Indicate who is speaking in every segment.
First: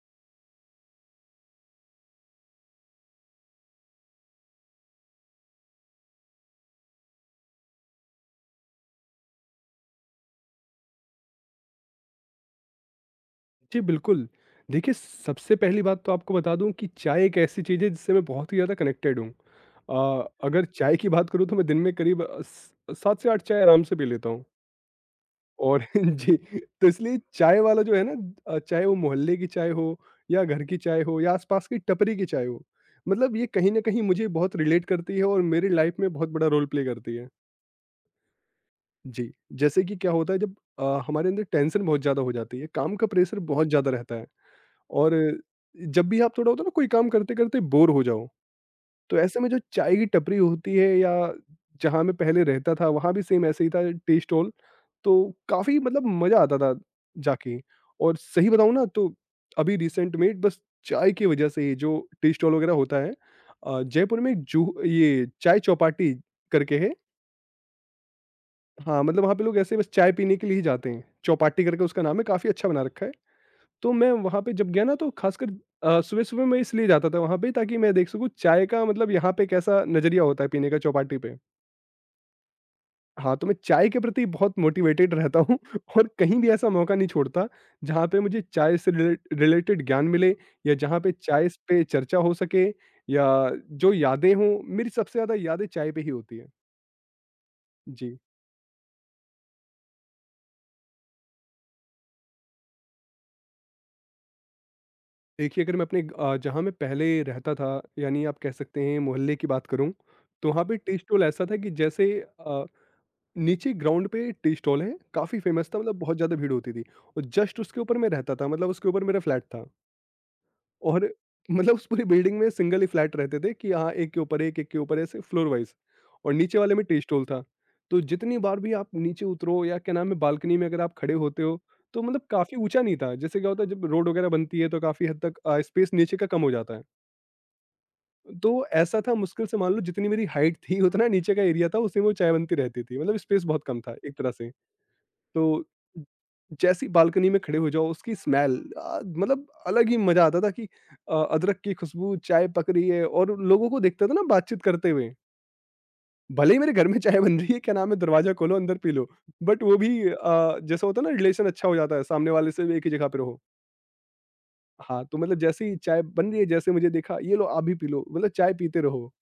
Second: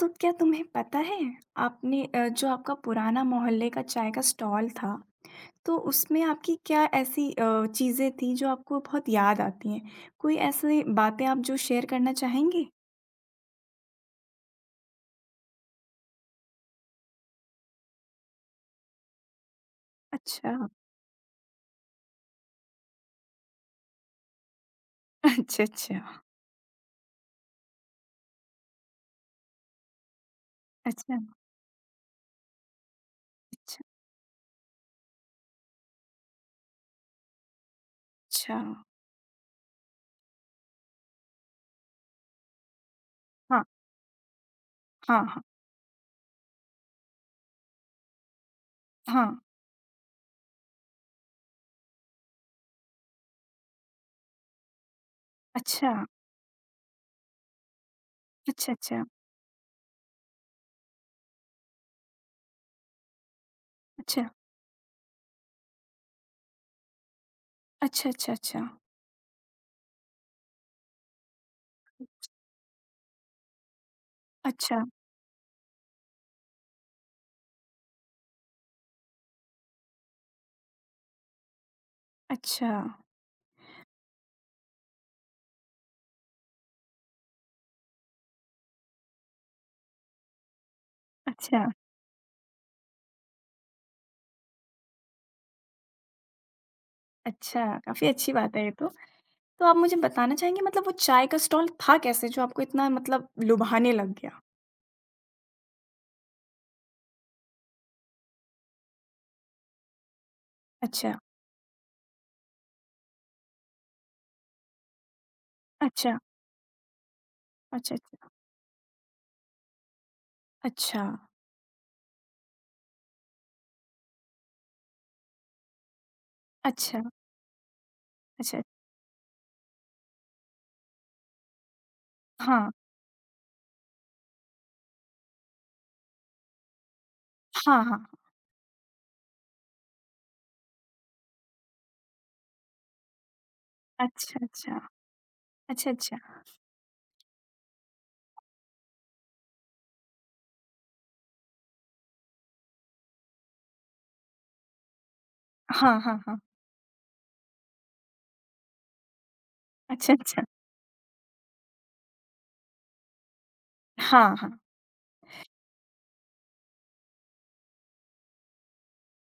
Speaker 1: तो क्या तुम्हें पता है? आपने जो आपका पुराना मोहल्ले का चाय का स्टॉल था, तो उसमें आपकी क्या ऐसी चीज़ें थी जो आपको बहुत याद आती हैं? कोई ऐसी बातें आप जो शेयर करना चाहेंगे?
Speaker 2: जी, बिल्कुल। देखिए, सबसे पहली बात तो आपको बता दूँ कि चाय एक ऐसी चीज़ है जिससे मैं बहुत ही ज़्यादा कनेक्टेड हूँ।
Speaker 1: अच्छा।
Speaker 2: अगर चाय की बात करूँ तो मैं दिन में करीब अ, स 7 से 8 चाय आराम से पी लेता हूँ
Speaker 1: अच्छा,
Speaker 2: और
Speaker 1: अच्छा।
Speaker 2: जी। तो इसलिए चाय वाला जो है ना, चाहे वो मोहल्ले की चाय हो या घर की चाय
Speaker 1: अच्छा,
Speaker 2: हो या आस-पास की टपरी की चाय हो, मतलब ये कहीं न
Speaker 1: अच्छा,
Speaker 2: कहीं मुझे बहुत रिलेट करती है और मेरी लाइफ़ में बहुत बड़ा रोल प्ले करती है।
Speaker 1: अच्छा।
Speaker 2: जी। जैसे कि क्या होता है, जब हमारे अंदर टेंशन बहुत ज़्यादा हो जाती है, काम का प्रेशर
Speaker 1: हाँ,
Speaker 2: बहुत ज़्यादा रहता है। और
Speaker 1: हाँ, हाँ,
Speaker 2: जब भी आप, थोड़ा होता है ना, कोई काम करते-करते बोर हो जाओ, तो
Speaker 1: हाँ।
Speaker 2: ऐसे में जो चाय की टपरी होती है, या जहाँ मैं पहले रहता था वहाँ भी सेम ऐसे ही था टी स्टॉल, तो काफ़ी
Speaker 1: अच्छा,
Speaker 2: मतलब मज़ा आता था जाके। और सही
Speaker 1: अच्छा,
Speaker 2: बताऊँ ना,
Speaker 1: अच्छा,
Speaker 2: तो अभी रिसेंट में बस चाय की वजह से ही जो टी स्टॉल वगैरह होता है, जयपुर
Speaker 1: अच्छा,
Speaker 2: में एक जूह ये चाय चौपाटी करके है।
Speaker 1: अच्छा, अच्छा, अच्छा।
Speaker 2: हाँ, मतलब वहाँ पे लोग ऐसे बस चाय पीने के लिए ही जाते हैं। चौपाटी करके उसका नाम है, काफ़ी अच्छा बना रखा है। तो मैं वहाँ पे जब
Speaker 1: अच्छा,
Speaker 2: गया ना, तो ख़ासकर सुबह-सुबह मैं इसलिए जाता था वहाँ पे, ताकि मैं देख सकूँ चाय का मतलब यहाँ पे कैसा नज़रिया होता है पीने का चौपाटी पे।
Speaker 1: अच्छा,
Speaker 2: हाँ, तो मैं चाय के प्रति बहुत मोटिवेटेड रहता हूँ, और कहीं भी ऐसा मौका नहीं छोड़ता जहाँ पे मुझे चाय से रिलेटेड ज्ञान मिले, या जहाँ पे चाय स
Speaker 1: अच्छा,
Speaker 2: पे चर्चा हो सके, या जो यादें हों। मेरी सबसे ज़्यादा यादें चाय पे ही होती हैं।
Speaker 1: अच्छा। काफ़ी
Speaker 2: जी।
Speaker 1: अच्छी बात है ये तो। तो आप मुझे बताना चाहेंगे मतलब वो चाय का स्टॉल था कैसे जो आपको इतना मतलब लुभाने लग गया?
Speaker 2: देखिए, अगर मैं अपने, जहाँ मैं पहले रहता था, यानी आप कह सकते हैं मोहल्ले की बात करूँ, तो वहाँ पे टी
Speaker 1: अच्छा,
Speaker 2: स्टॉल ऐसा था कि जैसे नीचे ग्राउंड पे टी स्टॉल है, काफ़ी फ़ेमस था, मतलब बहुत
Speaker 1: अच्छा,
Speaker 2: ज़्यादा भीड़ होती थी। और जस्ट उसके
Speaker 1: अच्छा,
Speaker 2: ऊपर मैं रहता था, मतलब उसके ऊपर मेरा फ्लैट था।
Speaker 1: अच्छा,
Speaker 2: और मतलब उस पूरी बिल्डिंग में सिंगल ही फ्लैट रहते थे कि हाँ, एक के ऊपर एक, एक के ऊपर ऐसे फ्लोर वाइज़, और नीचे वाले में टी
Speaker 1: अच्छा,
Speaker 2: स्टॉल था। तो जितनी
Speaker 1: अच्छा,
Speaker 2: बार
Speaker 1: अच्छा,
Speaker 2: भी आप नीचे उतरो, या क्या नाम है, बालकनी में अगर आप खड़े होते हो, तो मतलब काफ़ी
Speaker 1: हाँ,
Speaker 2: ऊँचा नहीं था। जैसे क्या होता है, जब रोड वगैरह बनती है, तो काफ़ी हद तक स्पेस नीचे का कम हो जाता है।
Speaker 1: हाँ, हाँ,
Speaker 2: तो ऐसा था, मुश्किल से मान लो जितनी मेरी हाइट थी उतना नीचे का एरिया था, उसी में वो चाय बनती रहती थी। मतलब स्पेस बहुत कम था एक तरह
Speaker 1: अच्छा,
Speaker 2: से।
Speaker 1: अच्छा,
Speaker 2: तो
Speaker 1: अच्छा, अच्छा,
Speaker 2: जैसे ही बालकनी में खड़े हो जाओ उसकी स्मेल, मतलब अलग ही मजा आता था कि अदरक की खुशबू, चाय पक रही है, और लोगों को देखता था ना बातचीत करते हुए।
Speaker 1: हाँ, हाँ, हाँ,
Speaker 2: भले ही मेरे घर में चाय बन रही है, क्या नाम है, दरवाजा खोलो अंदर पी लो, बट वो भी
Speaker 1: अच्छा, अच्छा,
Speaker 2: जैसा होता है ना, रिलेशन अच्छा हो जाता है सामने वाले से भी, एक ही जगह पे रहो।
Speaker 1: हाँ, हाँ,
Speaker 2: हाँ, तो मतलब जैसे ही चाय बन रही है, जैसे मुझे देखा, ये लो आप भी पी लो, मतलब चाय पीते रहो।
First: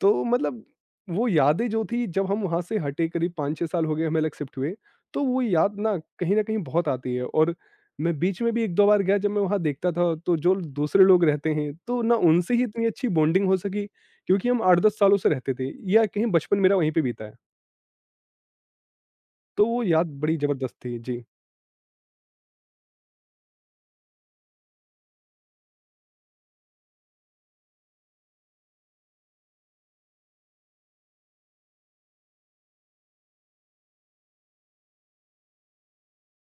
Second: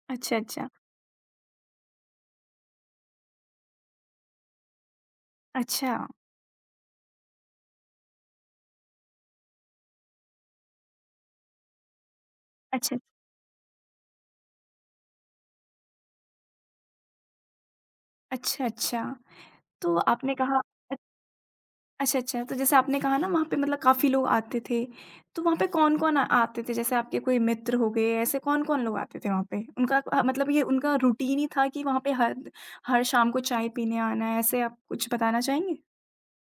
Speaker 2: तो
Speaker 1: अच्छा,
Speaker 2: मतलब
Speaker 1: अच्छा,
Speaker 2: वो यादें जो थी, जब हम वहाँ से हटे करीब 5-6 साल हो गए हमें अलग शिफ्ट हुए, तो वो याद ना
Speaker 1: अच्छा,
Speaker 2: कहीं न कहीं बहुत आती है। और मैं बीच में भी 1-2 बार गया, जब मैं वहाँ देखता था तो जो दूसरे लोग रहते हैं, तो ना उनसे ही इतनी
Speaker 1: अच्छा,
Speaker 2: अच्छी बॉन्डिंग हो सकी, क्योंकि हम 8-10 सालों से रहते थे, या कहीं बचपन मेरा वहीं पे बीता है।
Speaker 1: अच्छा, अच्छा,
Speaker 2: तो वो
Speaker 1: तो
Speaker 2: याद
Speaker 1: आपने
Speaker 2: बड़ी
Speaker 1: कहा।
Speaker 2: ज़बरदस्त थी। जी।
Speaker 1: अच्छा, अच्छा। तो जैसे आपने कहा ना वहाँ पे मतलब काफ़ी लोग आते थे, तो वहाँ पे कौन-कौन आ आते थे? जैसे आपके कोई मित्र हो गए, ऐसे कौन-कौन लोग आते थे वहाँ पे? उनका मतलब ये उनका रूटीन ही था कि वहाँ पे हर हर शाम को चाय पीने आना है, ऐसे आप कुछ बताना चाहेंगे?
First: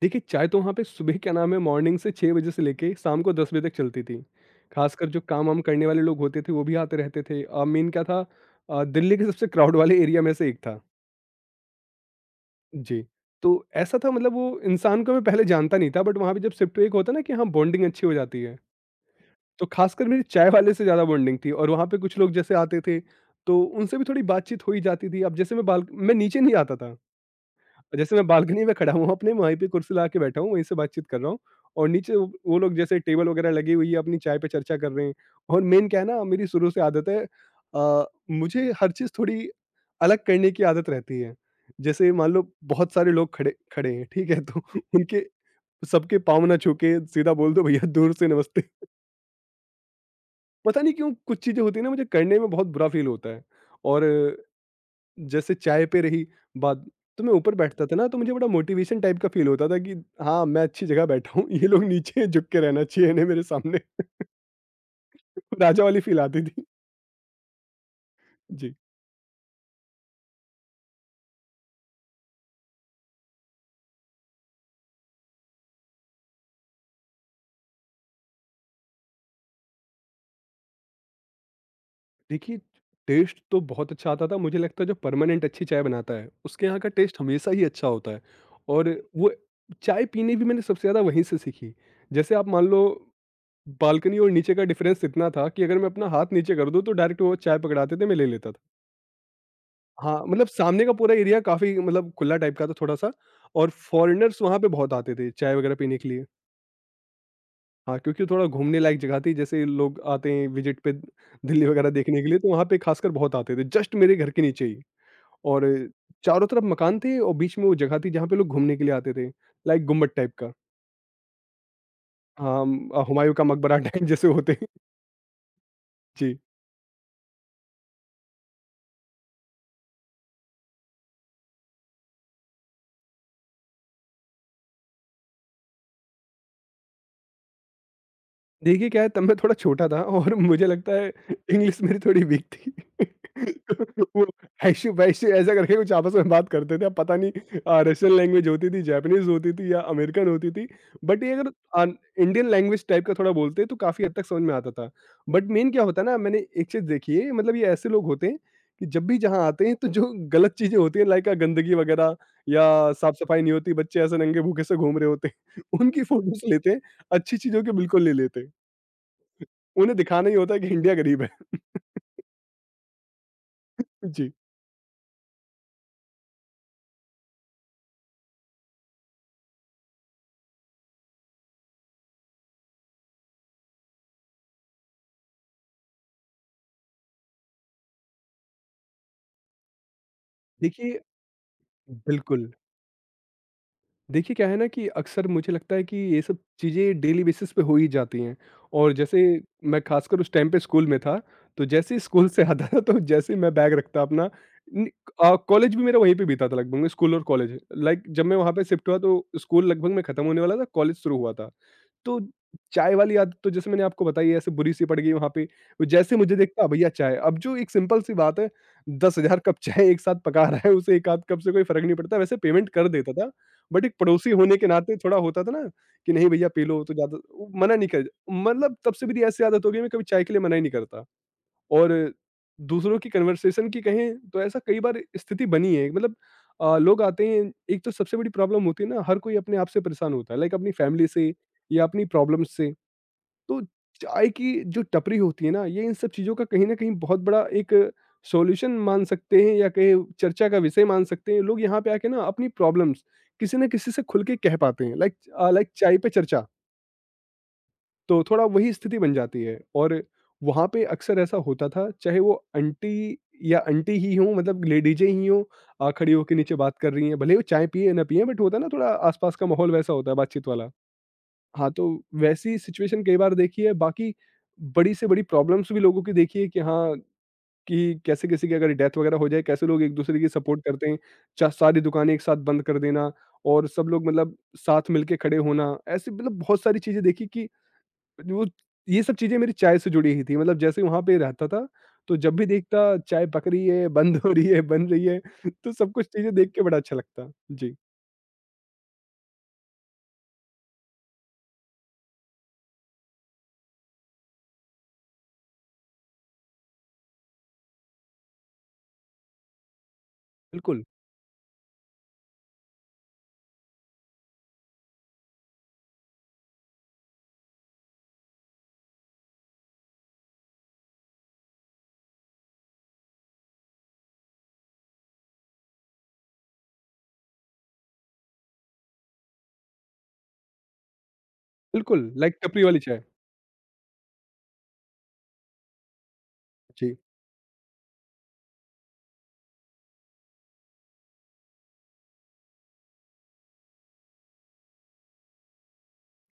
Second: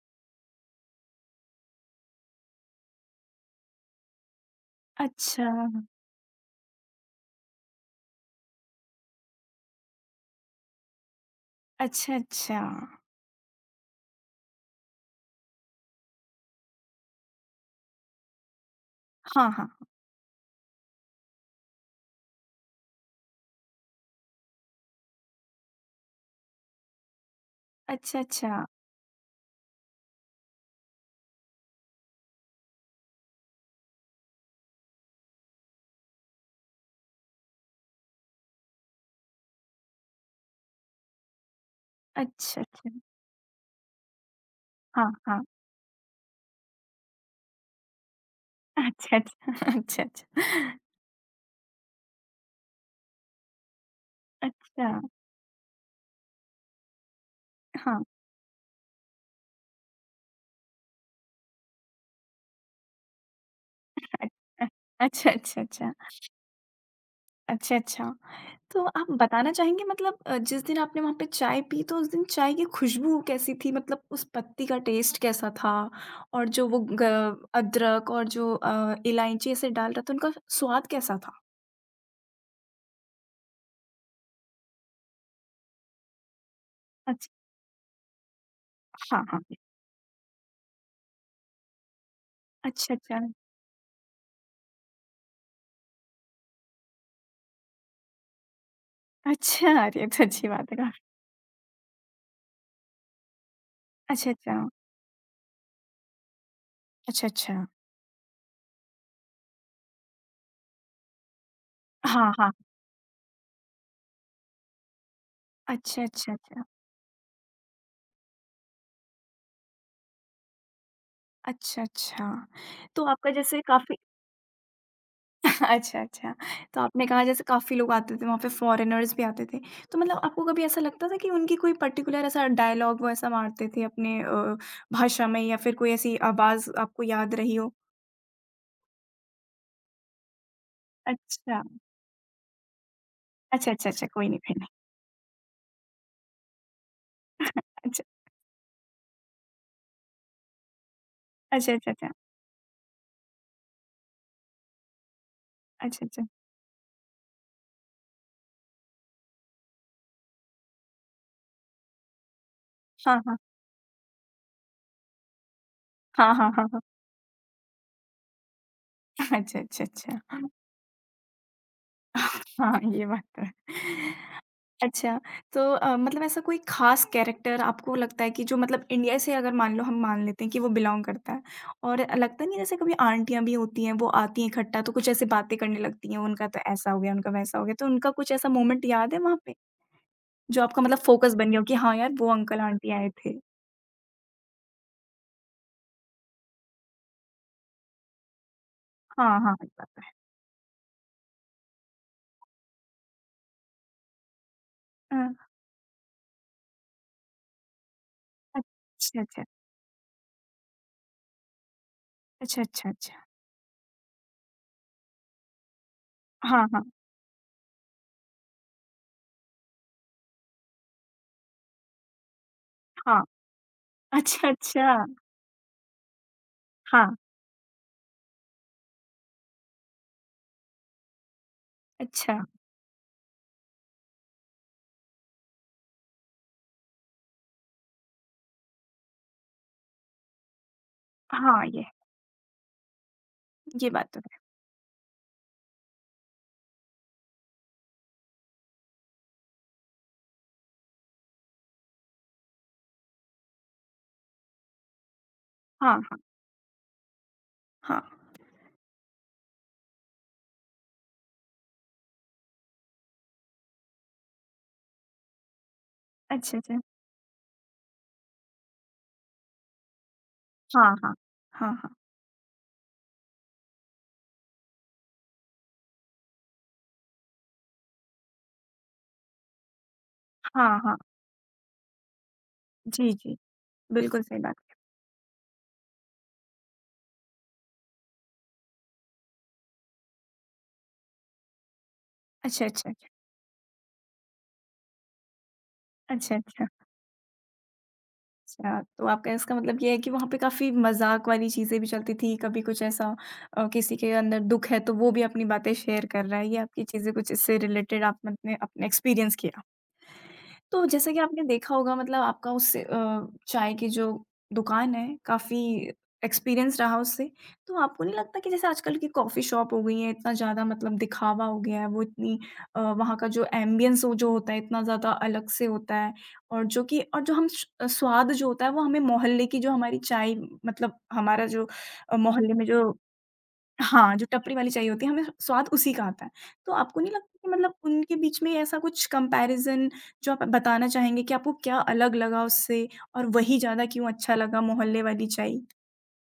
Speaker 2: देखिए, चाय तो वहाँ पे सुबह, क्या नाम है, मॉर्निंग से 6 बजे से लेके शाम को 10 बजे तक चलती थी। ख़ासकर जो
Speaker 1: अच्छा।
Speaker 2: काम-वाम करने वाले लोग होते थे वो भी आते रहते थे। मेन क्या था, दिल्ली के सबसे क्राउड वाले एरिया में से एक था।
Speaker 1: अच्छा, अच्छा।
Speaker 2: जी। तो ऐसा था, मतलब वो इंसान को मैं पहले जानता नहीं था, बट वहाँ पे जब शिफ्ट हुए एक होता है ना कि हाँ, बॉन्डिंग अच्छी हो जाती है।
Speaker 1: हाँ,
Speaker 2: तो
Speaker 1: हाँ।
Speaker 2: ख़ासकर मेरी चाय वाले से ज़्यादा बॉन्डिंग थी, और वहाँ पे कुछ लोग जैसे आते थे, तो उनसे भी थोड़ी बातचीत हो ही जाती थी। अब जैसे, मैं बाल मैं नीचे नहीं आता था। जैसे
Speaker 1: अच्छा,
Speaker 2: मैं बालकनी
Speaker 1: अच्छा।
Speaker 2: में खड़ा हूँ अपने, वहीं पे कुर्सी लगा के बैठा हूँ, वहीं से बातचीत कर रहा हूँ, और नीचे वो लोग जैसे टेबल वगैरह लगी हुई है, अपनी चाय पे चर्चा कर रहे हैं। और मेन क्या है ना, मेरी शुरू से आदत है, अ, मुझे हर चीज़ थोड़ी अलग करने की आदत रहती है। जैसे मान लो,
Speaker 1: अच्छा, अच्छा।
Speaker 2: बहुत सारे लोग खड़े खड़े हैं, ठीक है? तो
Speaker 1: हाँ,
Speaker 2: उनके
Speaker 1: हाँ।
Speaker 2: सबके पाँव ना छू के सीधा बोल दो, भैया दूर से नमस्ते।
Speaker 1: अच्छा, अच्छा। अच्छा, अच्छा।
Speaker 2: पता नहीं क्यों कुछ चीज़ें होती है ना, मुझे करने में बहुत बुरा फ़ील होता है। और
Speaker 1: अच्छा,
Speaker 2: जैसे चाय पे रही बात, तो मैं ऊपर बैठता था
Speaker 1: हाँ।
Speaker 2: ना, तो मुझे बड़ा मोटिवेशन टाइप का फील होता था कि हाँ, मैं अच्छी जगह बैठा हूँ, ये लोग नीचे झुक के रहना चाहिए इन्हें मेरे सामने।
Speaker 1: अ अच्छा, अच्छा,
Speaker 2: राजा
Speaker 1: अच्छा।
Speaker 2: वाली फील आती थी।
Speaker 1: अच्छा, अच्छा।
Speaker 2: जी।
Speaker 1: तो आप बताना चाहेंगे मतलब जिस दिन आपने वहाँ पे चाय पी तो उस दिन चाय की खुशबू कैसी थी? मतलब उस पत्ती का टेस्ट कैसा था? और जो वो ग अदरक और जो इलायची ऐसे डाल रहा था उनका स्वाद कैसा था?
Speaker 2: देखिए, टेस्ट तो बहुत अच्छा आता था, मुझे लगता है जो परमानेंट अच्छी चाय बनाता है, उसके यहाँ का टेस्ट
Speaker 1: अच्छा।
Speaker 2: हमेशा ही अच्छा होता है। और
Speaker 1: हाँ,
Speaker 2: वो
Speaker 1: हाँ।
Speaker 2: चाय पीने भी मैंने सबसे ज़्यादा वहीं से सीखी। जैसे आप मान लो,
Speaker 1: अच्छा, अच्छा।
Speaker 2: बालकनी और नीचे का डिफरेंस इतना था कि अगर मैं अपना हाथ नीचे कर दूँ तो डायरेक्ट वो चाय पकड़ाते थे, मैं ले लेता था।
Speaker 1: अच्छा अरे! ये
Speaker 2: हाँ,
Speaker 1: तो
Speaker 2: मतलब
Speaker 1: अच्छी बात है
Speaker 2: सामने का
Speaker 1: काफ़ी।
Speaker 2: पूरा एरिया काफ़ी मतलब खुला टाइप का था थोड़ा-सा, और
Speaker 1: अच्छा,
Speaker 2: फ़ॉरेनर्स वहाँ
Speaker 1: अच्छा।
Speaker 2: पे बहुत आते थे चाय वगैरह पीने के लिए।
Speaker 1: अच्छा, अच्छा।
Speaker 2: हाँ, क्योंकि थोड़ा घूमने लायक जगह थी, जैसे लोग आते हैं विज़िट पे दिल्ली वगैरह देखने के
Speaker 1: हाँ,
Speaker 2: लिए, तो
Speaker 1: हाँ।
Speaker 2: वहाँ पे खासकर बहुत आते थे, जस्ट मेरे घर के नीचे ही। और
Speaker 1: अच्छा, अच्छा,
Speaker 2: चारों तरफ
Speaker 1: अच्छा।
Speaker 2: मकान थे, और बीच में वो जगह थी जहाँ पे लोग घूमने के लिए आते थे, लाइक गुम्बद टाइप का।
Speaker 1: अच्छा, अच्छा।
Speaker 2: हाँ,
Speaker 1: तो आपका
Speaker 2: हुमायूँ का
Speaker 1: जैसे
Speaker 2: मकबरा
Speaker 1: काफ़ी।
Speaker 2: टाइप जैसे होते हैं।
Speaker 1: अच्छा, अच्छा।
Speaker 2: जी।
Speaker 1: तो आपने कहा जैसे काफ़ी लोग आते थे, वहाँ पे फॉरेनर्स भी आते थे। तो मतलब आपको कभी ऐसा लगता था कि उनकी कोई पर्टिकुलर ऐसा डायलॉग वो ऐसा मारते थे अपने भाषा में या फिर कोई ऐसी आवाज़ आपको याद रही हो?
Speaker 2: देखिए, क्या है, तब मैं थोड़ा छोटा था और मुझे लगता है
Speaker 1: अच्छा।
Speaker 2: इंग्लिश मेरी थोड़ी वीक थी।
Speaker 1: अच्छा,
Speaker 2: तो
Speaker 1: अच्छा, अच्छा।
Speaker 2: वो
Speaker 1: कोई नहीं, कोई नहीं।
Speaker 2: हैशु वैशु ऐसा करके कुछ आपस में बात करते थे, अब पता नहीं,
Speaker 1: अच्छा,
Speaker 2: रशियन लैंग्वेज होती थी, जापानीज़ होती थी या अमेरिकन होती थी। बट ये अगर
Speaker 1: अच्छा,
Speaker 2: अ,
Speaker 1: अच्छा, अच्छा।
Speaker 2: इंडियन लैंग्वेज टाइप का थोड़ा बोलते, तो काफ़ी हद तक समझ में आता था। बट मेन क्या होता है
Speaker 1: अच्छा,
Speaker 2: ना,
Speaker 1: अच्छा।
Speaker 2: मैंने एक चीज़ देखी है, मतलब ये ऐसे लोग होते हैं कि जब भी जहाँ आते हैं, तो जो गलत चीज़ें होती हैं, लाइक गंदगी वगैरह, या
Speaker 1: हाँ, हाँ।
Speaker 2: साफ-सफाई नहीं होती, बच्चे ऐसे नंगे भूखे से घूम रहे होते हैं, उनकी
Speaker 1: हाँ,
Speaker 2: फ़ोटोज़
Speaker 1: हाँ, हाँ,
Speaker 2: लेते हैं,
Speaker 1: हाँ।
Speaker 2: अच्छी चीज़ों की बिल्कुल नहीं लेते। हैं।
Speaker 1: अच्छा, अच्छा,
Speaker 2: उन्हें दिखाना ही
Speaker 1: अच्छा।
Speaker 2: होता है कि इंडिया गरीब है।
Speaker 1: हाँ, ये बात तो है।
Speaker 2: जी।
Speaker 1: अच्छा, तो मतलब ऐसा कोई ख़ास कैरेक्टर आपको लगता है कि जो मतलब इंडिया से अगर मान लो हम मान लेते हैं कि वो बिलॉन्ग करता है और लगता नहीं है जैसे कभी आंटियाँ भी होती हैं, वो आती हैं इकट्ठा तो कुछ ऐसे बातें करने लगती हैं, उनका तो ऐसा हो गया, उनका वैसा हो गया, तो उनका कुछ ऐसा मोमेंट याद है वहाँ पे? जो आपका मतलब
Speaker 2: देखिए,
Speaker 1: फ़ोकस बन गया हो कि हाँ यार, वो
Speaker 2: बिल्कुल।
Speaker 1: अंकल आंटी आए थे।
Speaker 2: देखिए, क्या है ना, कि अक्सर मुझे लगता है कि ये सब चीज़ें डेली बेसिस पे हो ही जाती हैं। और जैसे,
Speaker 1: हाँ, हाँ, मुझे
Speaker 2: मैं
Speaker 1: पता है।
Speaker 2: ख़ासकर उस टाइम पे स्कूल में था, तो जैसे ही स्कूल से आता था, तो जैसे ही मैं बैग रखता अपना नि
Speaker 1: अ,
Speaker 2: कॉलेज भी मेरा वहीं पे बीता था लगभग। स्कूल और कॉलेज, लाइक जब मैं वहाँ पे शिफ्ट हुआ
Speaker 1: अच्छा,
Speaker 2: तो
Speaker 1: अच्छा।
Speaker 2: स्कूल लगभग मैं खत्म होने वाला था, कॉलेज शुरू हुआ था। तो
Speaker 1: अच्छा, अच्छा,
Speaker 2: चाय वाली
Speaker 1: अच्छा।
Speaker 2: आदत तो जैसे मैंने आपको बताई है, ऐसे बुरी सी पड़ गई वहाँ पे। वो जैसे मुझे देखता,
Speaker 1: हाँ, हाँ,
Speaker 2: भैया चाय, अब जो एक सिंपल सी बात है, 10,000 कप चाय एक साथ पका रहा है उसे एक आध कप से कोई फर्क नहीं पड़ता। वैसे पेमेंट कर देता
Speaker 1: हाँ।
Speaker 2: था, बट एक पड़ोसी
Speaker 1: अच्छा,
Speaker 2: होने के नाते
Speaker 1: अच्छा।
Speaker 2: थोड़ा होता था ना कि नहीं भैया पी लो, तो
Speaker 1: हाँ,
Speaker 2: ज़्यादा मना नहीं कर, मतलब तब से मेरी ऐसी आदत हो गई, मैं कभी चाय के लिए मना ही नहीं करता। और
Speaker 1: अच्छा।
Speaker 2: दूसरों की कन्वर्सेशन की कहें, तो ऐसा कई बार स्थिति बनी है, मतलब लोग आते हैं, एक तो सबसे बड़ी प्रॉब्लम होती है ना, हर कोई अपने आप से परेशान होता है, लाइक अपनी फैमिली से
Speaker 1: हाँ,
Speaker 2: या
Speaker 1: ये
Speaker 2: अपनी प्रॉब्लम से, तो
Speaker 1: ये बात तो
Speaker 2: चाय
Speaker 1: है।
Speaker 2: की जो टपरी होती है ना, ये इन सब चीज़ों का कहीं ना कहीं बहुत बड़ा एक सॉल्यूशन मान सकते हैं, या कहीं चर्चा का विषय मान सकते हैं। लोग यहाँ पे आके ना अपनी प्रॉब्लम्स किसी ना किसी से खुल के कह पाते हैं, लाइक लाइक चाय
Speaker 1: हाँ,
Speaker 2: पे
Speaker 1: हाँ,
Speaker 2: चर्चा।
Speaker 1: हाँ।
Speaker 2: तो थोड़ा वही स्थिति बन जाती है। और वहाँ पे अक्सर ऐसा होता था, चाहे वो आंटी या आंटी ही हों, मतलब लेडीजें ही हों, खड़ी होके नीचे
Speaker 1: अच्छा,
Speaker 2: बात
Speaker 1: अच्छा।
Speaker 2: कर रही हैं, भले ही वो चाय पिए ना पिए, बट होता है ना, थोड़ा आसपास का माहौल वैसा होता है बातचीत वाला।
Speaker 1: हाँ, हाँ।
Speaker 2: हाँ
Speaker 1: हाँ,
Speaker 2: तो
Speaker 1: हाँ।
Speaker 2: वैसी सिचुएशन कई बार देखी है। बाकी बड़ी से बड़ी प्रॉब्लम्स भी लोगों की देखी है कि हाँ, कि कैसे किसी की अगर डेथ वगैरह हो जाए, कैसे लोग एक दूसरे की सपोर्ट
Speaker 1: हाँ,
Speaker 2: करते
Speaker 1: हाँ।
Speaker 2: हैं, सारी दुकानें एक साथ बंद कर देना,
Speaker 1: जी, जी।
Speaker 2: और सब लोग
Speaker 1: बिल्कुल
Speaker 2: मतलब
Speaker 1: सही बात।
Speaker 2: साथ मिलके खड़े होना। ऐसी मतलब बहुत सारी चीजें देखी कि वो ये सब चीज़ें मेरी चाय से जुड़ी ही थी। मतलब जैसे वहाँ पे रहता था, तो जब भी
Speaker 1: अच्छा,
Speaker 2: देखता
Speaker 1: अच्छा, अच्छा,
Speaker 2: चाय पक रही है, बंद हो रही है, बन रही है, तो सब कुछ चीज़ें
Speaker 1: अच्छा,
Speaker 2: देख के
Speaker 1: अच्छा।
Speaker 2: बड़ा अच्छा लगता। जी,
Speaker 1: तो आपका इसका मतलब ये है कि वहाँ पे काफ़ी मज़ाक वाली चीज़ें भी चलती थी, कभी कुछ ऐसा किसी के अंदर दुःख है तो वो भी अपनी बातें शेयर कर रहा है, ये आपकी चीज़ें कुछ इससे रिलेटेड आपने अपने एक्सपीरियंस किया।
Speaker 2: बिल्कुल,
Speaker 1: तो जैसा कि आपने देखा होगा मतलब आपका उससे चाय की जो दुकान है काफ़ी एक्सपीरियंस रहा उससे। तो आपको नहीं लगता कि जैसे आजकल की कॉफ़ी शॉप हो गई हैं इतना ज़्यादा मतलब दिखावा हो गया है वो इतनी वहाँ का जो एम्बियंस वो जो होता है इतना ज़्यादा अलग से होता है और जो कि और जो हम स स्वाद जो होता है वो हमें मोहल्ले की जो हमारी चाय मतलब हमारा जो
Speaker 2: बिल्कुल लाइक
Speaker 1: मोहल्ले
Speaker 2: टपरी
Speaker 1: में
Speaker 2: वाली
Speaker 1: जो
Speaker 2: चाय।
Speaker 1: हाँ, जो टपरी वाली चाय होती है, हमें स्वाद उसी का आता है। तो
Speaker 2: जी।
Speaker 1: आपको नहीं लगता कि मतलब उनके बीच में ऐसा कुछ कंपैरिज़न जो आप बताना चाहेंगे कि आपको क्या अलग लगा उससे और वही ज़्यादा क्यों अच्छा लगा मोहल्ले वाली चाय?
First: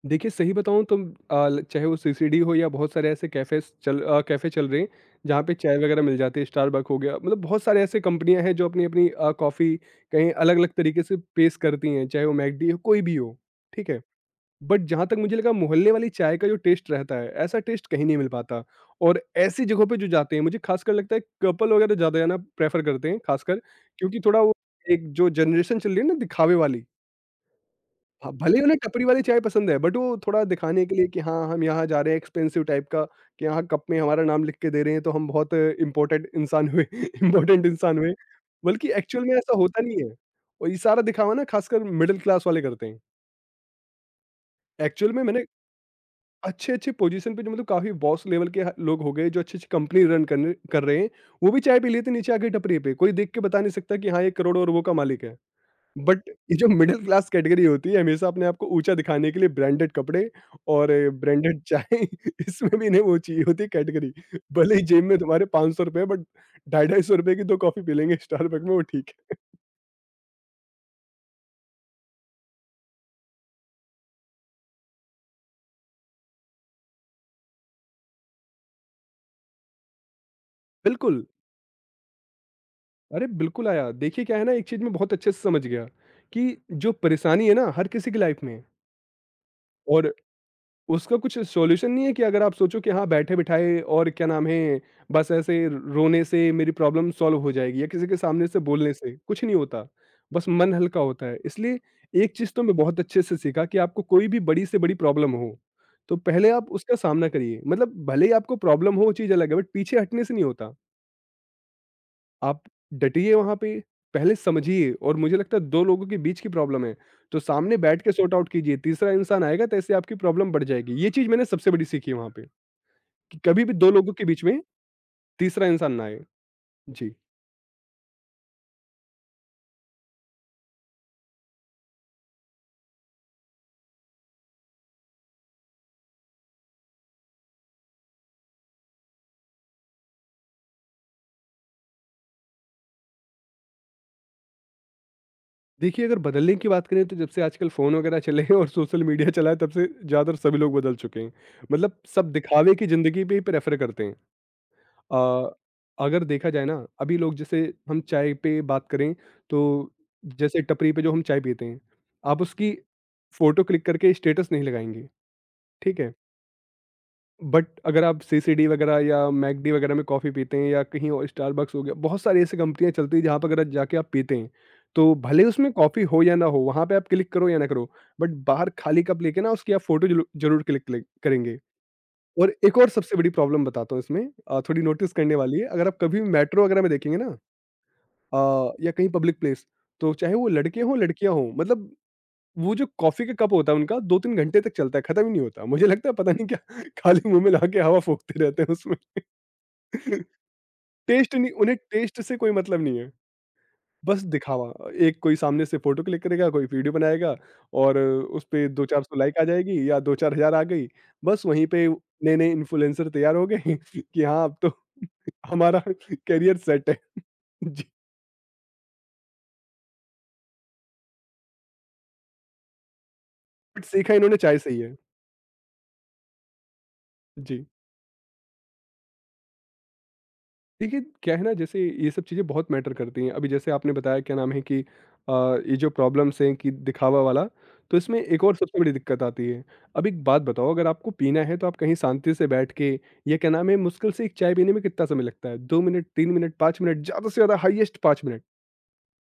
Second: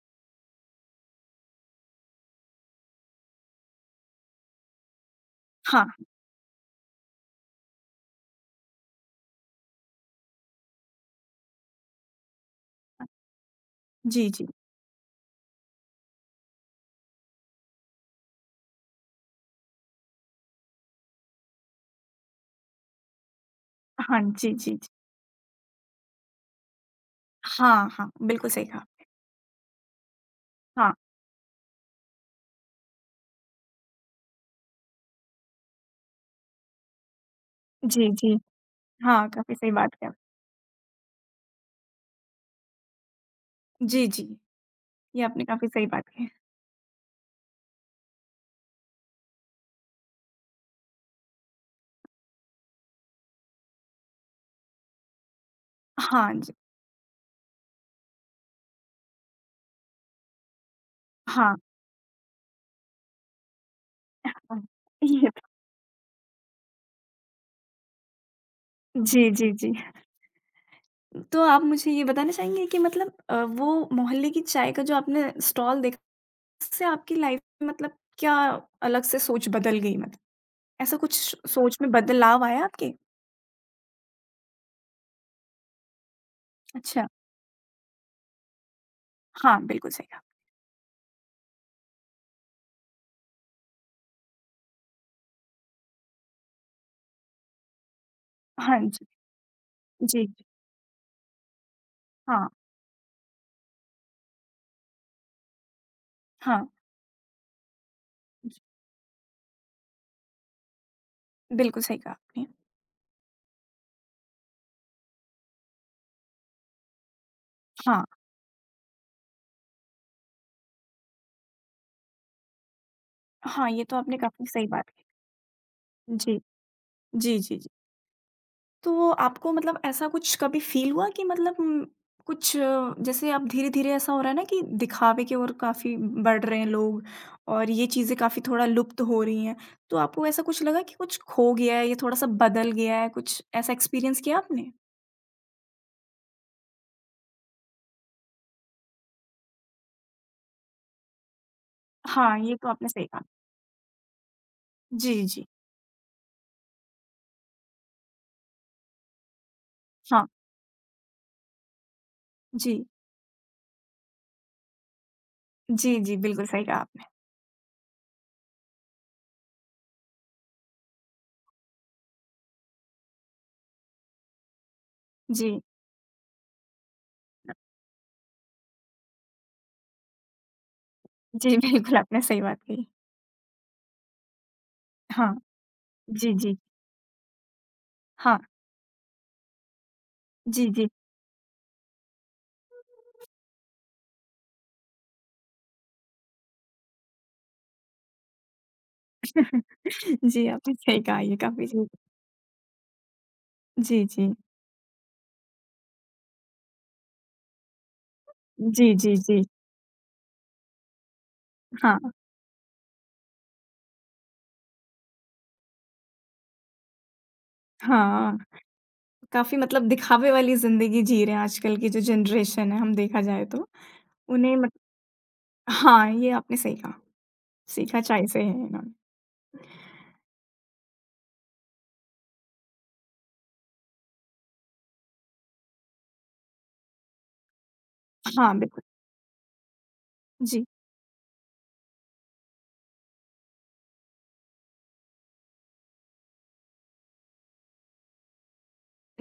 Speaker 2: देखिए सही बताऊँ तो अ, ल चाहे वो सीसीडी हो या बहुत सारे ऐसे कैफ़े चल रहे हैं, जहाँ पे चाय
Speaker 1: हाँ,
Speaker 2: वगैरह मिल जाती है, स्टारबक हो गया, मतलब बहुत सारे ऐसे कंपनियाँ हैं जो अपनी-अपनी कॉफ़ी कहीं अलग-अलग तरीके से पेश करती हैं, चाहे वो मैकडि हो, कोई भी हो, ठीक है?
Speaker 1: जी, जी।
Speaker 2: बट जहाँ तक मुझे लगा, मोहल्ले वाली चाय का जो टेस्ट रहता है, ऐसा टेस्ट कहीं नहीं मिल पाता। और ऐसी जगहों पे जो जाते हैं, मुझे खासकर लगता है कपल वगैरह ज़्यादा जाना प्रेफ़र करते हैं, खासकर क्योंकि
Speaker 1: हाँ,
Speaker 2: थोड़ा वो
Speaker 1: जी, जी, जी।
Speaker 2: एक जो जनरेशन चल रही है ना दिखावे वाली,
Speaker 1: हाँ, हाँ,
Speaker 2: हाँ,
Speaker 1: बिल्कुल
Speaker 2: भले ही
Speaker 1: सही
Speaker 2: उन्हें
Speaker 1: कहा।
Speaker 2: टपरी वाली चाय पसंद है, बट वो थोड़ा दिखाने
Speaker 1: हाँ,
Speaker 2: के लिए कि हाँ, हम यहाँ जा रहे हैं एक्सपेंसिव टाइप का, कि यहाँ कप में हमारा नाम लिख के दे रहे हैं तो हम बहुत इम्पोर्टेंट इंसान हुए इम्पोर्टेंट इंसान
Speaker 1: जी,
Speaker 2: हुए,
Speaker 1: जी।
Speaker 2: बल्कि एक्चुअल
Speaker 1: हाँ,
Speaker 2: में
Speaker 1: काफ़ी
Speaker 2: ऐसा
Speaker 1: सही
Speaker 2: होता
Speaker 1: बात
Speaker 2: नहीं है।
Speaker 1: कही
Speaker 2: और ये सारा दिखावा ना खासकर मिडल क्लास वाले करते हैं।
Speaker 1: आपने। जी, जी,
Speaker 2: एक्चुअल में
Speaker 1: ये
Speaker 2: मैंने
Speaker 1: आपने काफ़ी सही बात कही।
Speaker 2: अच्छे-अच्छे पोजीशन पे जो मतलब काफ़ी बॉस लेवल के ह लोग हो गए, जो अच्छी-अच्छी कंपनी रन करने कर रहे हैं, वो भी चाय पी लेते हैं नीचे आके टपरी पे। कोई देख के बता नहीं सकता कि हाँ, ये करोड़ों-अरबों का मालिक है। बट
Speaker 1: हाँ जी,
Speaker 2: ये जो मिडल क्लास कैटेगरी होती है, हमेशा अपने आप को ऊँचा दिखाने के लिए ब्रांडेड कपड़े और
Speaker 1: हाँ,
Speaker 2: ब्रांडेड चाय, इसमें भी इन्हें वो चाहिए होती है कैटेगरी।
Speaker 1: हाँ।
Speaker 2: भले ही जेब में
Speaker 1: ये तो
Speaker 2: तुम्हारे ₹500 है, बट ₹250-₹250 की 2 कॉफ़ी पी लेंगे स्टारबक में, वो ठीक
Speaker 1: जी,
Speaker 2: है।
Speaker 1: जी, जी। तो आप मुझे ये बताना चाहेंगे कि मतलब वो मोहल्ले की चाय का जो आपने स्टॉल देखा उससे आपकी लाइफ में मतलब क्या अलग से सोच बदल गई मतलब? ऐसा कुछ
Speaker 2: बिल्कुल,
Speaker 1: सोच में बदलाव आया आपके?
Speaker 2: अरे बिल्कुल आया। देखिए क्या है ना, एक चीज़ मैं बहुत अच्छे से समझ गया कि जो
Speaker 1: अच्छा,
Speaker 2: परेशानी है ना, हर किसी की लाइफ में है,
Speaker 1: हाँ, बिल्कुल सही
Speaker 2: और
Speaker 1: कहा।
Speaker 2: उसका कुछ सॉल्यूशन नहीं है कि अगर आप सोचो कि हाँ बैठे-बिठाए और क्या नाम है, बस ऐसे रोने से मेरी प्रॉब्लम सॉल्व हो जाएगी या किसी के सामने से
Speaker 1: हाँ
Speaker 2: बोलने
Speaker 1: जी,
Speaker 2: से, कुछ नहीं होता।
Speaker 1: जी, जी।
Speaker 2: बस मन हल्का होता है। इसलिए एक
Speaker 1: हाँ,
Speaker 2: चीज़ तो मैं बहुत अच्छे से सीखा कि आपको कोई भी बड़ी से बड़ी प्रॉब्लम हो, तो पहले
Speaker 1: हाँ,
Speaker 2: आप उसका सामना करिए। मतलब भले ही आपको
Speaker 1: जी,
Speaker 2: प्रॉब्लम हो वो चीज़ अलग है, बट पीछे हटने से नहीं होता।
Speaker 1: बिल्कुल सही कहा आपने।
Speaker 2: आप डटिए वहाँ पे, पहले समझिए, और मुझे लगता है 2 लोगों के बीच की प्रॉब्लम है, तो सामने बैठ
Speaker 1: हाँ,
Speaker 2: के सॉर्ट आउट कीजिए। तीसरा इंसान आएगा तो ऐसे आपकी प्रॉब्लम बढ़ जाएगी। ये चीज़ मैंने सबसे बड़ी सीखी है वहाँ पे, कि कभी
Speaker 1: हाँ,
Speaker 2: भी
Speaker 1: ये
Speaker 2: 2
Speaker 1: तो
Speaker 2: लोगों
Speaker 1: आपने
Speaker 2: के बीच
Speaker 1: काफ़ी
Speaker 2: में
Speaker 1: सही बात की।
Speaker 2: तीसरा इंसान ना आए।
Speaker 1: जी,
Speaker 2: जी।
Speaker 1: जी, जी। तो आपको मतलब ऐसा कुछ कभी फ़ील हुआ कि मतलब कुछ जैसे अब धीरे-धीरे ऐसा हो रहा है ना कि दिखावे की ओर काफ़ी बढ़ रहे हैं लोग और ये चीज़ें काफ़ी थोड़ा लुप्त हो रही हैं। तो आपको ऐसा कुछ लगा कि कुछ खो गया है, ये थोड़ा-सा बदल गया है, कुछ ऐसा एक्सपीरियंस किया आपने?
Speaker 2: देखिए अगर बदलने की बात करें तो जब से आजकल फ़ोन वगैरह चले हैं और सोशल मीडिया चला है, तब से ज़्यादातर सभी लोग बदल चुके हैं। मतलब सब
Speaker 1: हाँ, ये तो
Speaker 2: दिखावे की
Speaker 1: आपने सही कहा।
Speaker 2: ज़िंदगी पे ही प्रेफ़र करते हैं।
Speaker 1: जी, जी।
Speaker 2: अ, अगर देखा जाए ना अभी लोग जैसे हम चाय पे बात करें, तो
Speaker 1: हाँ,
Speaker 2: जैसे टपरी पे जो हम चाय पीते हैं, आप उसकी
Speaker 1: जी।
Speaker 2: फोटो क्लिक करके स्टेटस नहीं लगाएंगे,
Speaker 1: जी,
Speaker 2: ठीक है।
Speaker 1: जी, बिल्कुल सही कहा आपने।
Speaker 2: बट अगर आप सीसीडी वगैरह या मैकडी वगैरह में कॉफ़ी पीते हैं, या कहीं और स्टारबक्स हो गया, बहुत सारी ऐसी कंपनियां चलती हैं, जहाँ पर अगर जाके आप पीते हैं, तो भले
Speaker 1: जी।
Speaker 2: उसमें कॉफ़ी हो या ना हो, वहाँ पे आप क्लिक करो या ना करो, बट बाहर खाली कप लेके ना उसकी आप फोटो जरूर क्लिक
Speaker 1: जी,
Speaker 2: करेंगे।
Speaker 1: बिल्कुल आपने सही
Speaker 2: और
Speaker 1: बात
Speaker 2: एक
Speaker 1: कही।
Speaker 2: और सबसे बड़ी प्रॉब्लम बताता हूँ इसमें, थोड़ी नोटिस करने
Speaker 1: हाँ,
Speaker 2: वाली है। अगर आप कभी भी
Speaker 1: जी, जी।
Speaker 2: मेट्रो वगैरह में देखेंगे ना,
Speaker 1: हाँ,
Speaker 2: या कहीं पब्लिक प्लेस, तो चाहे वो
Speaker 1: जी,
Speaker 2: लड़के
Speaker 1: जी।
Speaker 2: हों, लड़कियाँ हों, मतलब वो जो कॉफ़ी का कप होता है उनका, 2-3 घंटे तक चलता है, खत्म ही नहीं होता। मुझे लगता है पता नहीं क्या खाली मुँह में ला के हवा फूँकते रहते हैं उसमें।
Speaker 1: जी, आपने सही कहा
Speaker 2: टेस्ट
Speaker 1: ये
Speaker 2: नहीं,
Speaker 1: काफ़ी
Speaker 2: उन्हें
Speaker 1: जी।
Speaker 2: टेस्ट से कोई मतलब नहीं है,
Speaker 1: जी,
Speaker 2: बस
Speaker 1: जी।
Speaker 2: दिखावा। एक कोई सामने से फ़ोटो क्लिक करेगा, कोई वीडियो बनाएगा, और उसपे
Speaker 1: जी, जी,
Speaker 2: 2-400
Speaker 1: जी।
Speaker 2: लाइक आ जाएगी या 2-4 हज़ार आ गई। बस वहीं पे
Speaker 1: हाँ,
Speaker 2: नए-नए इन्फ्लुएंसर तैयार हो गए कि हाँ, अब तो हमारा करियर सेट है। जी,
Speaker 1: हाँ, काफ़ी मतलब दिखावे वाली ज़िंदगी जी रहे हैं आजकल की जो जनरेशन है, हम देखा जाए तो।
Speaker 2: बट सीखा इन्होंने
Speaker 1: उन्हें
Speaker 2: चाय से
Speaker 1: मत।
Speaker 2: ही है।
Speaker 1: हाँ, ये आपने सही कहा,
Speaker 2: जी,
Speaker 1: सीखा चाय से है इन्होंने।
Speaker 2: देखिए क्या है ना, जैसे ये सब चीज़ें बहुत मैटर करती हैं। अभी जैसे आपने बताया क्या नाम है कि अ, ये जो प्रॉब्लम्स हैं कि दिखावा वाला, तो इसमें एक
Speaker 1: हाँ,
Speaker 2: और सबसे
Speaker 1: बिल्कुल।
Speaker 2: बड़ी दिक्कत आती है। अब एक बात
Speaker 1: जी,
Speaker 2: बताओ, अगर आपको पीना है तो आप कहीं शांति से बैठ के, या क्या नाम है, मुश्किल से एक चाय पीने में कितना समय लगता है? 2 मिनट, 3 मिनट, 5 मिनट ज़्यादा से ज़्यादा, हाईएस्ट 5 मिनट।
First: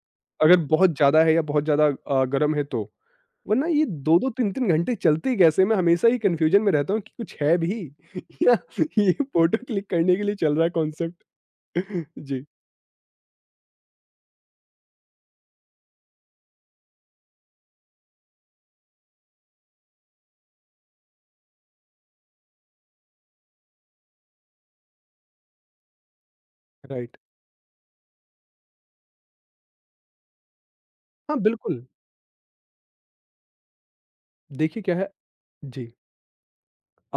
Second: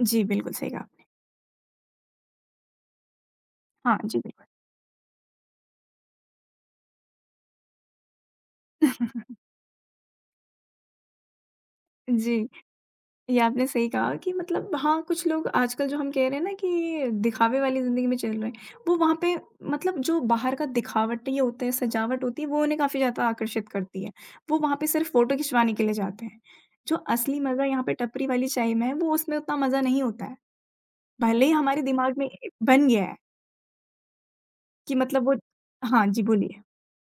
Speaker 1: जी, बिल्कुल
Speaker 2: अगर
Speaker 1: सही कहा।
Speaker 2: बहुत ज़्यादा है या बहुत ज़्यादा गर्म है तो। वरना ये
Speaker 1: हाँ जी,
Speaker 2: 2-2
Speaker 1: बिल्कुल।
Speaker 2: 3-3 घंटे चलते ही कैसे हैं? मैं हमेशा ही कन्फ्यूज़न में रहता हूँ कि कुछ है भी या ये फ़ोटो क्लिक करने के लिए चल रहा है कॉन्सेप्ट। जी,
Speaker 1: जी। ये आपने सही कहा कि मतलब हाँ, कुछ लोग आजकल जो हम कह रहे हैं ना कि दिखावे वाली ज़िंदगी में चल रहे हैं, वो वहाँ पे मतलब जो बाहर का दिखावटी होता है, सजावट होती है, वो उन्हें काफ़ी ज़्यादा आकर्षित करती है। वो वहाँ पे सिर्फ़ फ़ोटो खिंचवाने के लिए जाते हैं। जो
Speaker 2: राइट।
Speaker 1: असली मज़ा यहाँ पे टपरी वाली चाय में है, वो उसमें उतना मज़ा नहीं होता है।
Speaker 2: हाँ,
Speaker 1: भले ही हमारे
Speaker 2: बिल्कुल।
Speaker 1: दिमाग में बन गया है
Speaker 2: देखिए क्या
Speaker 1: कि
Speaker 2: है।
Speaker 1: मतलब वो
Speaker 2: जी।
Speaker 1: हाँ जी, बोलिए।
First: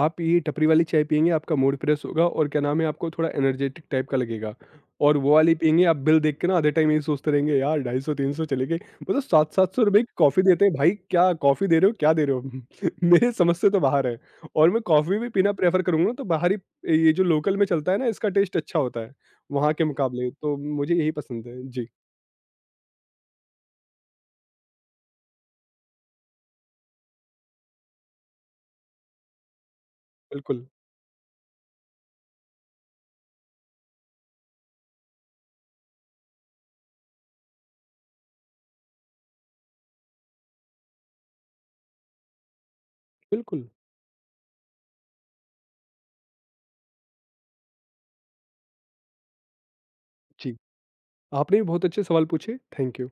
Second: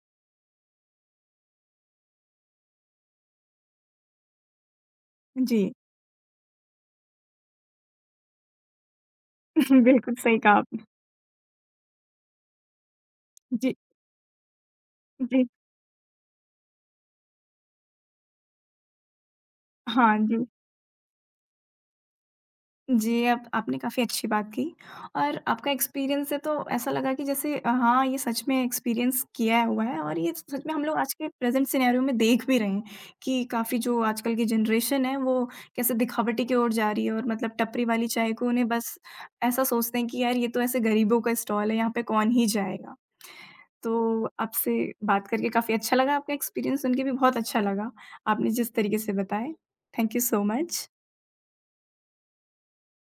Speaker 2: आप ये टपरी वाली चाय पिएँगे, आपका मूड फ्रेश होगा, और क्या नाम है, आपको थोड़ा एनर्जेटिक टाइप का लगेगा। और वो वाली
Speaker 1: जी।
Speaker 2: पिएँगे, आप बिल देख के ना आधे टाइम यही सोचते रहेंगे, यार 250-300 चले गए। मतलब 700-700 रुपए की
Speaker 1: बिल्कुल सही
Speaker 2: कॉफ़ी
Speaker 1: कहा
Speaker 2: देते हैं,
Speaker 1: आपने।
Speaker 2: भाई क्या कॉफ़ी दे रहे हो, क्या दे रहे हो? मेरे समझ से
Speaker 1: जी,
Speaker 2: तो बाहर है। और मैं कॉफ़ी भी
Speaker 1: जी।
Speaker 2: पीना प्रेफ़र करूँगा ना, तो बाहरी ये जो लोकल में चलता है ना, इसका टेस्ट अच्छा होता है, वहाँ के
Speaker 1: हाँ
Speaker 2: मुकाबले।
Speaker 1: जी।
Speaker 2: तो मुझे यही पसंद है। जी,
Speaker 1: जी, आप आपने काफ़ी अच्छी बात की और आपका एक्सपीरियंस है तो ऐसा लगा कि जैसे हाँ, ये सच में एक्सपीरियंस किया हुआ है और ये सच
Speaker 2: बिल्कुल,
Speaker 1: में हम लोग आज के प्रेज़ेंट सिनेरियो में देख भी रहे हैं कि काफ़ी जो आजकल की जनरेशन है, वो कैसे दिखावटी की ओर जा रही है और मतलब टपरी वाली चाय को उन्हें बस ऐसा सोचते हैं कि यार ये तो ऐसे गरीबों का स्टॉल है, यहाँ पे कौन ही जाएगा।
Speaker 2: बिल्कुल।
Speaker 1: तो आपसे बात करके काफ़ी अच्छा लगा, आपका एक्सपीरियंस सुन के भी बहुत अच्छा लगा, आपने जिस तरीके से बताए। थैंक यू सो
Speaker 2: जी,
Speaker 1: मच।
Speaker 2: आपने भी बहुत अच्छे सवाल पूछे। Thank you.